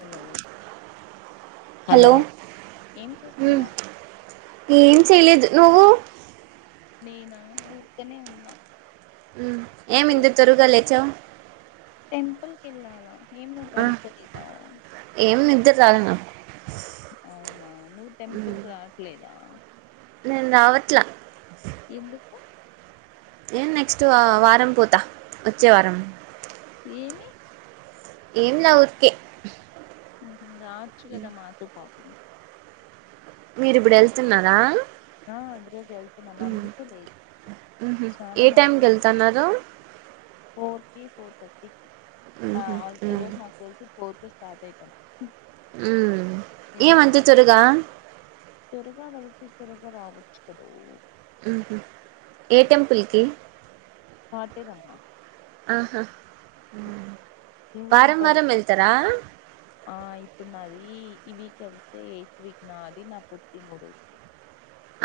Hello hello ఏం హ్మ్ చేస్తున్నావ్. ఏం చేయలేదు నువ్వు నేనా ఊరకనే ఉన్నా ఉ ఏమి ఇప్పుడే ఇందు తొరగా స్నానం లేచవ్. టెంపుల్ ఎళ్ళాళ ఏం నువ్ పడుకోలేదా. ఏం నిద్ర రాలే నాకు అవునా నువ్ టెంపుల్ రావట్లేదా. నేను రావట్లా ఎందుకు ఏ నెక్స్ట్ వారం పోతా వచ్చే వారం ఏమి ఏం వురికే రావచ్చు కదా మాతో పా మీరిప్పుడు వెళ్తున్నారా ఆ ఈరోజు వెళ్తున్నాం హ్మ్ అందుకే లేదు ఊహూ ఏ స్నానం టైంకి అయిపోయింది వెళ్తన్నారు ఫోర్ కి కో ద ఆ ఊహూ ఈ హ్మ్ రోజు నాకు తెలిసి ఊరికి స్టార్ట్ అయిత హ్మ్ ఏం అంత త్వరగా త్వరగా వెళ్తే త్వరగా రావచ్చు కదా హ ఏ టెంపుల్కి పాటేరమ్మా ఆహా నువ్వేం వారం వారం పడుకో వెల్తారా ఆ ఇప్పుడు నాది వీక్ అ ఎయిత్ వీక్ నా అది నా పుటి మడుల్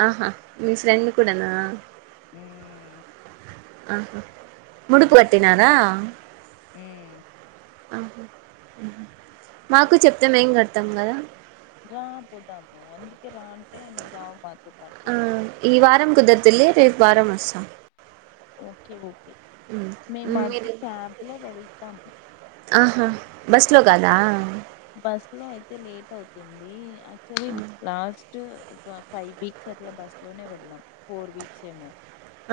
ఆహా మీ ఫ్రెండ్ కూడానా మ్మ్ ఆహా ముడుపు మ్మ్ కట్టినారా మ్మ్ ఆహాహా మాకు చెప్తాం ఏం కడతాం కదా రా పోదాము అందుకే రాన్ంటే నువ్వు రావ మా ఆ ఈ వారం కుదరదులే రేపు వారం వస్తా ఒకే ఒకే మేము ఉమ్ అది మీరు క్యాబ్ లో వెళ్తాం బస్ లో కాదా బస్ లో అయితే లేట్ అవుతుంది సరలాస్ ఒక ఫైవ్ వీక్స్ అట్లా బస్ లోనే వెళ్ళం ఫోర్ వీక్స్ ఏమో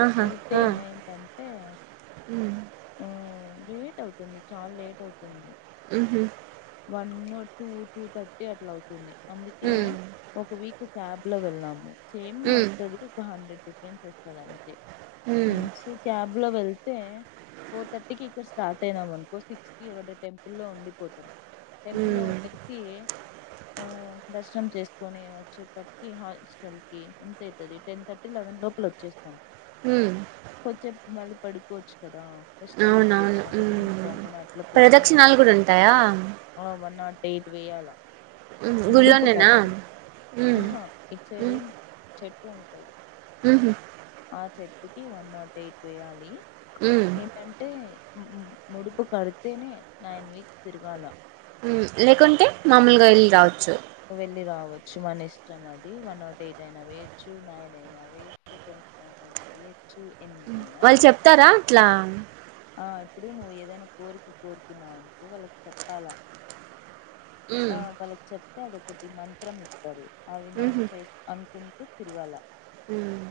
ఆహా వెళ్తే ఆ ఏమైంతంటే ఉమ్ లేట్ అవుతుంది చాలా లేట్ అవుతుంది అమ్ వన్ టూ టూ థర్టీ అట్లా అవుతుంది అందుకే ఉమ్ ఒక వీక్ క్యాబ్ లో వెళ్ళాము సేమ్ ఉమ్ వస్తుంది ఒక హండ్రెడ్ డిఫరెంట్ వస్తుా ఉమ్ స క లో వెళ్తే ఫోర్ థర్టీకి ఇక్కడ స్టార్ట్ అయినాం అనుకో సిక్స్ కి ఒక టెంపుల్ లో ఉండిపోతాం టెంపుల్ లో ఉమ్ ఉంటేసి ఆ దర్శనం చేసుకొని వచ్చేప్పటికి హాస్టల్ కి ఎంతవుతుంది టెన్ థర్టీ లెవెన్ లోపల వచ్చే ఉమ్ కొచ్చే మళ్ళీ పడుకోవచ్చు కదా రెస్ట్ తీసుకోవచ్చు అని అవునవును ఇంకా మేము అట్లా ప్లాన్ చేస్తాం ప్రదక్షిణాలు కూడా ఉంటాయా వన్ నాట్ ఎయిట్ వే్యాల ఉమ్ ముడుపు గుళ్ళోనేనా కడుతు ఉమ్ ఆహా ఇట్ సైడు చెట్ ఉంటది హ ఆ చెర్పుకి వన్ నాట్ ఎయిట్ వేయాలి ఉమ్ ఏమంటే ముడుపు కడుతేనే నాన్ వీక్ తిరుగాాల లేకుంటే మామూలుగా వెళ్ళ రావచ్చు వెళ్ళి రావచ్చు మన ఇష్టం అది వన్ నాట్ ఎయిట్ అయినా వేచ్చు నైన్ అయినా వేుె నైన్ అయినా వేు వాళ్ళు చెప్తారా అట్లా ఆ ఇప్పుడు నువ్వు ఏదైనా కోరిక కోరుకున్నావవునుకో వాళ్ళకి చెప్పాలా ఉమ్ ఆ పలచ అతే అదొకటి మంత్రం ఇస్త అది మనం ఉహు చే అ కొంటూ తిరగాల ఉమ్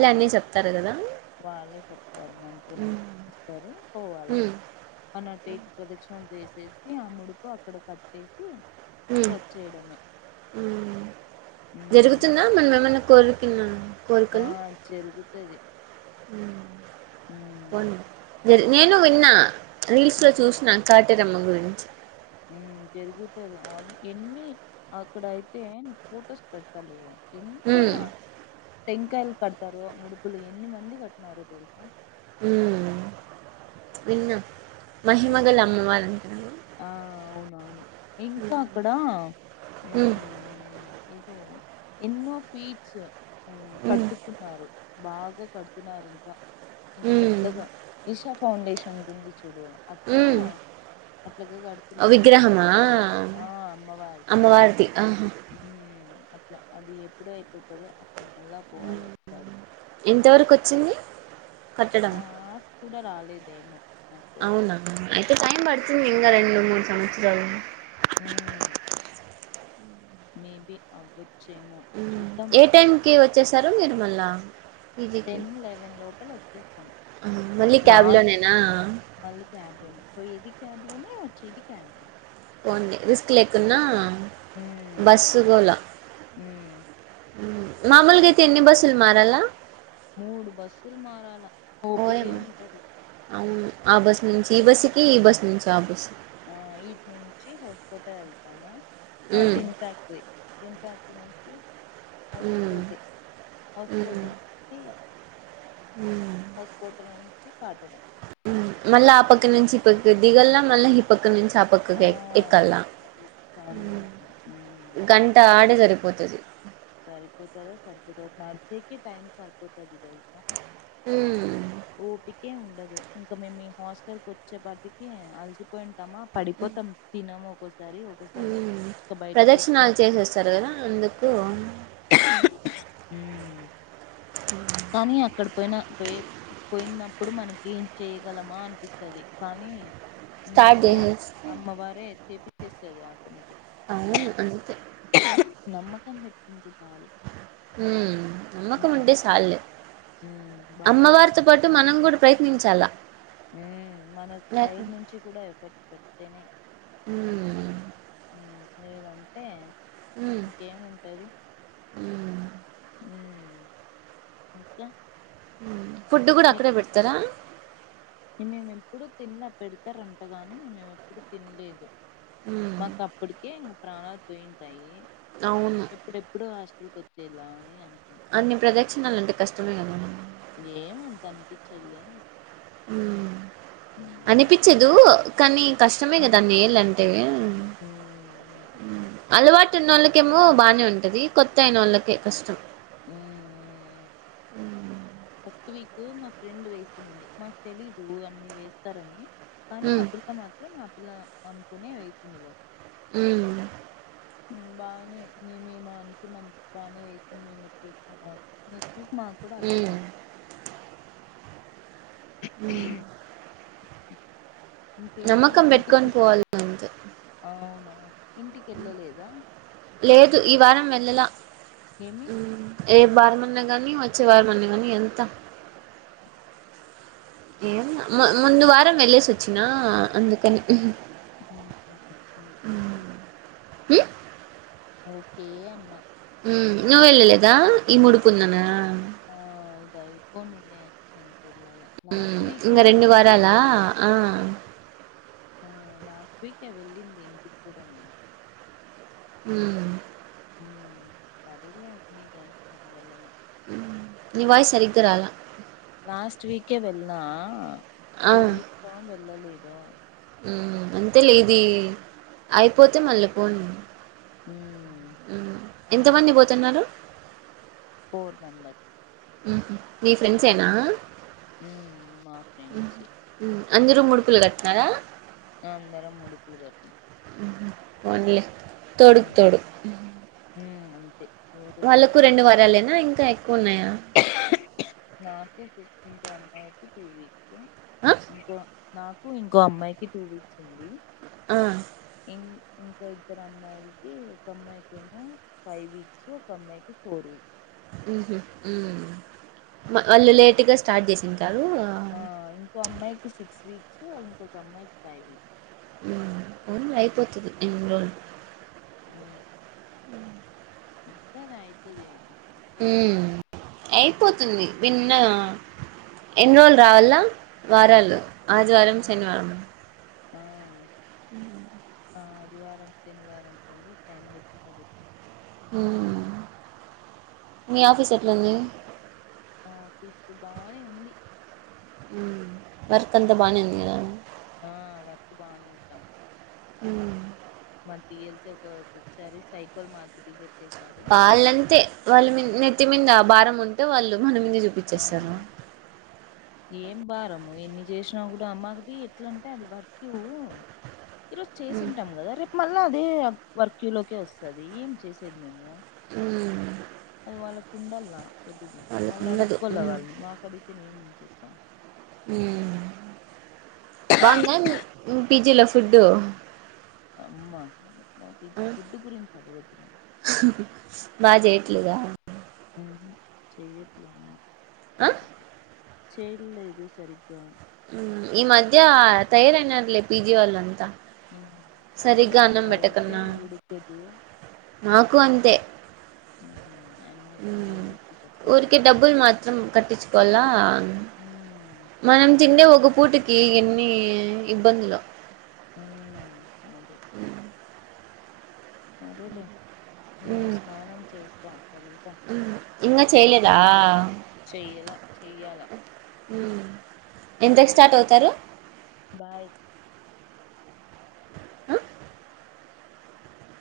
ఆ అన్నీ చెప్తారు కదా వాళ్ళే చెప్తారు మంత్రం ఉమ్ ఇస్తారు పోవాలా ఉమ్ అన ప్రదక్షిణ ం చేసేసి ఆ ముడుపు అక్కడ కట్టేసి వచ్చేయడమే ఉమ్ జరుగుతుందా మనం ఏమన్నా కోరిక పన్న ఆ జరుగుతుది హ పోనీ జరి నేను విన్నా రీల్స్ లో చూసినను కాట రమ్మ గుడి జరుగుతుది ఆ ఎన్ని అక్కడ అయితే ఫొటోస్ పెడాలి హమ్ టంకాయలు కడతారు ముడుపులు ఎన్ని మంది కట్టినార తెలుసా ఉ విన్న ఆ మహిమగ అమ్మవారి ఆ అవును అవును ఇంకా అక్కడ ఉ ఉమ్ ఏదో ఎన్నో స్వీట్స్ ఉమ్ పట్టుతున్నారు బాగా కడుతునాారు ఇంకా ఇంకా ఉమ్ పెద్దగా ఈషా ఫౌండేషన్ సంబంధించ [inaudible] చ ఉమ్ అట్లా అట్లాగ కడుతున్నారు విగ్రహమా అమ్మవారిది అమ్మవారిది ఆహా అట్లా అది ఎప్పుడు అయిపోతుందో అప్పుడు మళ్ళా పోవాలి ఒకసారి ఎంతవరకు వచ్చింది ఆ కుడ రాాల ఇదేము అవునావు అయితే టై ప ంది రెండు మూడు సంవత్సరాల మే బ అబుత ఏ టైం కి వచ్చేసారుో మీరు మళ్ళా అ టెన్ లెవెన్ లోపల వచ్చేస్తాం ఆ, మళ్ళీ స్ క్యాబ్లోనేనా మళ్ళీ క్యాబ్ లోనే పోయేది క్యాబ్ లోనే వచ్చేది క్యాబ్ లో పోంది రిస్క్ లేకున్నా ఉమ్, బస్సుగల ఉమ్. మామూలుగాతిని బసలు మారలా మూడు బస్సులు మారాలా ఓయబస్ నుంచి ఈ బస్సుకి ఈ బస్ నుంచి ఆ బస్ ఆ ఇట్ నుంచి హౌస్కోట వెళ్తామా హ మ్మ్ తిన్సాక్రీరేతిన్సా సి మ్మ్ హస్కోట మ్మ్ హస్కోకీ హస్పోట్ కాట్డి మళ్ళా ఆ పక్కం నుంచి ఇ పక్క దిగల్లా మళ్ళా ఈ పక్క నుంచి చపకు ఆ ఎక్కలా అది సం మ్మ్ గంట ఆడ జరుపు పోతది సరిపోతారా సరిపోత నర్సి కి టైమ్ సరిపోతది తెల్సా మ్మ్ ఓపిక ఉన్ దు ఇంకా మేము హాస్టల్ కి వచ్చే పాటికి అల్సిపోయింట్ మా పడిపోతాం తినము ఒక్కోసారి ఒక్కోసారి ఇంకా బయట తెచ్చుకోం ప్రదక్షిణలు చేసేస్తారు కదా అందుకు ఊ మ్ కానీ అక్క పోయినా పోయి పోయినప్పుడు మనకి ఏం చెయగలమా అనిపిస్తది కానీ స్టార్ట్ నీకే చేసేస్తే అమ్మవారే చేపిస్ వచ్చేస్తది ఆటోమేటిక్ అవును అందుకే నమ్మకం మీకు హ్మ్ నమ్మకం ఉమ్ ఉంటే చాల్లే ఉమ్ బాపబ అమ్మవారితో పాటు మనం కూడా ప్రయత్నించాల ఉ మన సైడ్ నుంచి కూడా ఎఫర్ట్ పెడితేనే మ్మ్ లేద అంతే మ్మ్ ఇంకేము ఉంటది మ్మ్ హు ఉ ఇంకా మ్మ్ ఫుడ్ కూడా మీ అక్కడే పెడతారా మేము ఎప్పుడు తినలే పెడతారంటగాని మేము ఎప్పుడు తినలేదు మ్మ్ మాకా అప్పుటికే ప్రాణాలు పోయింటే అవును ఎప్పుడెప్పుడు ఆ గుచ్చేలాని అంత అన్ని ప్రదక్షిణలు అంటే కష్టమే కదాండి ఏం అంత అనిపించదులే ఊ ఉమ్ అనిపించదు కనీ కష్టమే కదా ఉమ్ అన్నేళ్లంటే ఉమ్ ఉమ్ అలవాటు ఉన్నోళ్లకి కేమో బాగానే ఉంటది కొత్త అయిన వాళ్ళకే కష్టం ఉ ఉ ఉ ఫస్ట్ వీక్ మా ఫ్రెండ్ వేసింది మాకు తెలీదు అన్ని వేస్తారని కానీ ఆ హ్మ్ పిల్ల మాత్రం ఆ పిల్లా అనుకునే వేసింది ఊ బానే మే మేము అనుకున్నాం బానే వేసింది మేము వచ్చేసాము, మా కూడా అలవాటు హ్మ్ ఐపోయేది, ఉ ఇంకేంటి ఇంటికి పెట్టుకొని పోవాలి అంతే అవునా, ఇంటికి ఎళ్లలేదా, లేదు ఈ వారం వెళ్ళలా ఏమి ఊ ఏ వారం, మొన్న గాని వచ్చే వారం అన్నగాని ఎల్తా, ఏం ముందు వారం వెళ్లేసి వచ్చినా అందుకని, [inaudible] ఉ ఓకే అన్నా, నువ్వు వెళ్లలేదా ఈ మూడుపూఉంది అనా, ఆ ఇది అయిపోనీలే ఎం, వెళ్లాలా హ్మ్ లాస్ట్ వీకే ఇంగ రెండు వెళ్ళాం పిన్ని వారాలా ఆ అహ, ఆ లాస్ట్ వెకే వెళ్ళింది ఇంటికి కూడా నేను, ఊ ఊ సరెలే ని టైం కి వెళ్ళలే, ని వాయిస్ సరిగ్గరాల, లాస్ట్ వీకే వెల్లినా ఈ ఆ వీక్ లో వెళ్ళలేదు, తో హు అంతే లే ఇది అయిపోతే మల్ల పోండి, ఉమ్ ఉ ఎంతమంది పోతున్నారు, ఫోర్ మెంబర్, ఉహు నీ ఫ్రెండ్స్ ఏనా, ఉ మా ఫ్రెండ్స్ ఏ, మ్మ్ అందరూ ముడుపులు కట్టినారా, అందరం ముడుపులు కట్టినం, హు పోన్లే, తోడుకు ఉమ్ తోడు, ఉమ్ అంతే ఎవరు కు- వాళ్ళలకు రెండు వారాలేనా ఇంకా, ఇంకా ఎక్కువ ఉన్నాయా, నాకు ఇంక అమ్మాయికి టు వీక్, ఆ ఇంకో నాకు ఇంకో అమ్మాయికి టూ వీక్స్ ఉంది, ఆ ఇం ఇంకా ఇద్దరు అమ్మాయిలకి ఒక అమ్మాయికెమో ఫైవ్ వీక్స్ ఒక అమ్మాయికి ఫోర్ వీక్స్ హ్మ్ హు హ్మ్ వాళ్ళు లేటుగా స్టార్ట్ చేసిం ఆ ఇంకో అమ్మాయికి సిక్స్ వీక్స్ ఇంకో అమ్మాయికి ఫైవ్ వీక్స్ పోనిలే అయిపోతది ఎన్ని రోజులు హ్మ్ ఇంతది అయిత ఇగ హ్మ్ అయిపోతుం విన్న ఎన్రోల్ రావాల వారాలు ఆదివారం శనివారం ఆ హ్మ్ ఆ అదివారం శనివారం అంతల్ టైమ్ [inaudible] హ్మ్ మీ ఆఫీస్ ఎట్లా ఉంది ఆ ఆఫీస్ బానే ఉంది హ్మ్ వర్క్ అంత బానే ఉంది కాదా ఆ వర్క్ బానే [inaudible] హ్మ్ మన టీఎల్సీ ఒకొసారి సైకోల్ మాదిరి బిహేవ్ చేశారు వాళ్ళంతే వాళ్ళ నెత్తిమింద భారం ఉంటే వాళ్ళు మనం మింద ఆ చూపించేస్తారు ఏం భారము ఎన్ని చేసినా కూడా అమ్మాకిది ఎట్లంటే అది వర్క్ ఈ రోజు చేసింటాం కదా రేపు మళ్ళ అదే వర్క్యూ లోకే వస్తది ఏం చేసేది మేము హ్మ్ అది వాళ్ళ కు ఉండలా తెలిది వాళ్ళకు వాళ్ళు ఉండదు అడుక్కోలే వాళ్ళని మాకు అడిగితే మేము ఎం చె చేస్తాం హ్మ్ బాగుందా మీ పిజీలో ఫుడ్ అమ్మా పిజీ ఫుడ్ గురించి అడగదు ఇట్లేదా చేయట్లే అమ్మ ఆ సక స [inaudible] చేయలేదు సరిగా హ్మ్ ఈ మధ్య తయారు అయినారులే పిజి వాల్ అంతా అసలు సరిగ్గా ఆ అన్నం రైసే పెట్టకున్నా ఉడకదు మాకు అంతే ఆయమ్మకి ఏమొచ్చి చస్తదో ఊరికే ఏమో డబ్బులు మాత్రం కట్టించుకోవాలా ఉమ్ మనం తింటే ఒక పూట ఈ ఎన్ని ఇబ్బందులు ఉమ్ హ్మ్ సరే లే నేను మ్మ్ స్నానం చేస్త అ ఇంగా చేయలేదా చెయ్యలా చెయ్యాలా ఎంతకు స్టార్ట్ సరే అవుతారు బాయ్ ఆ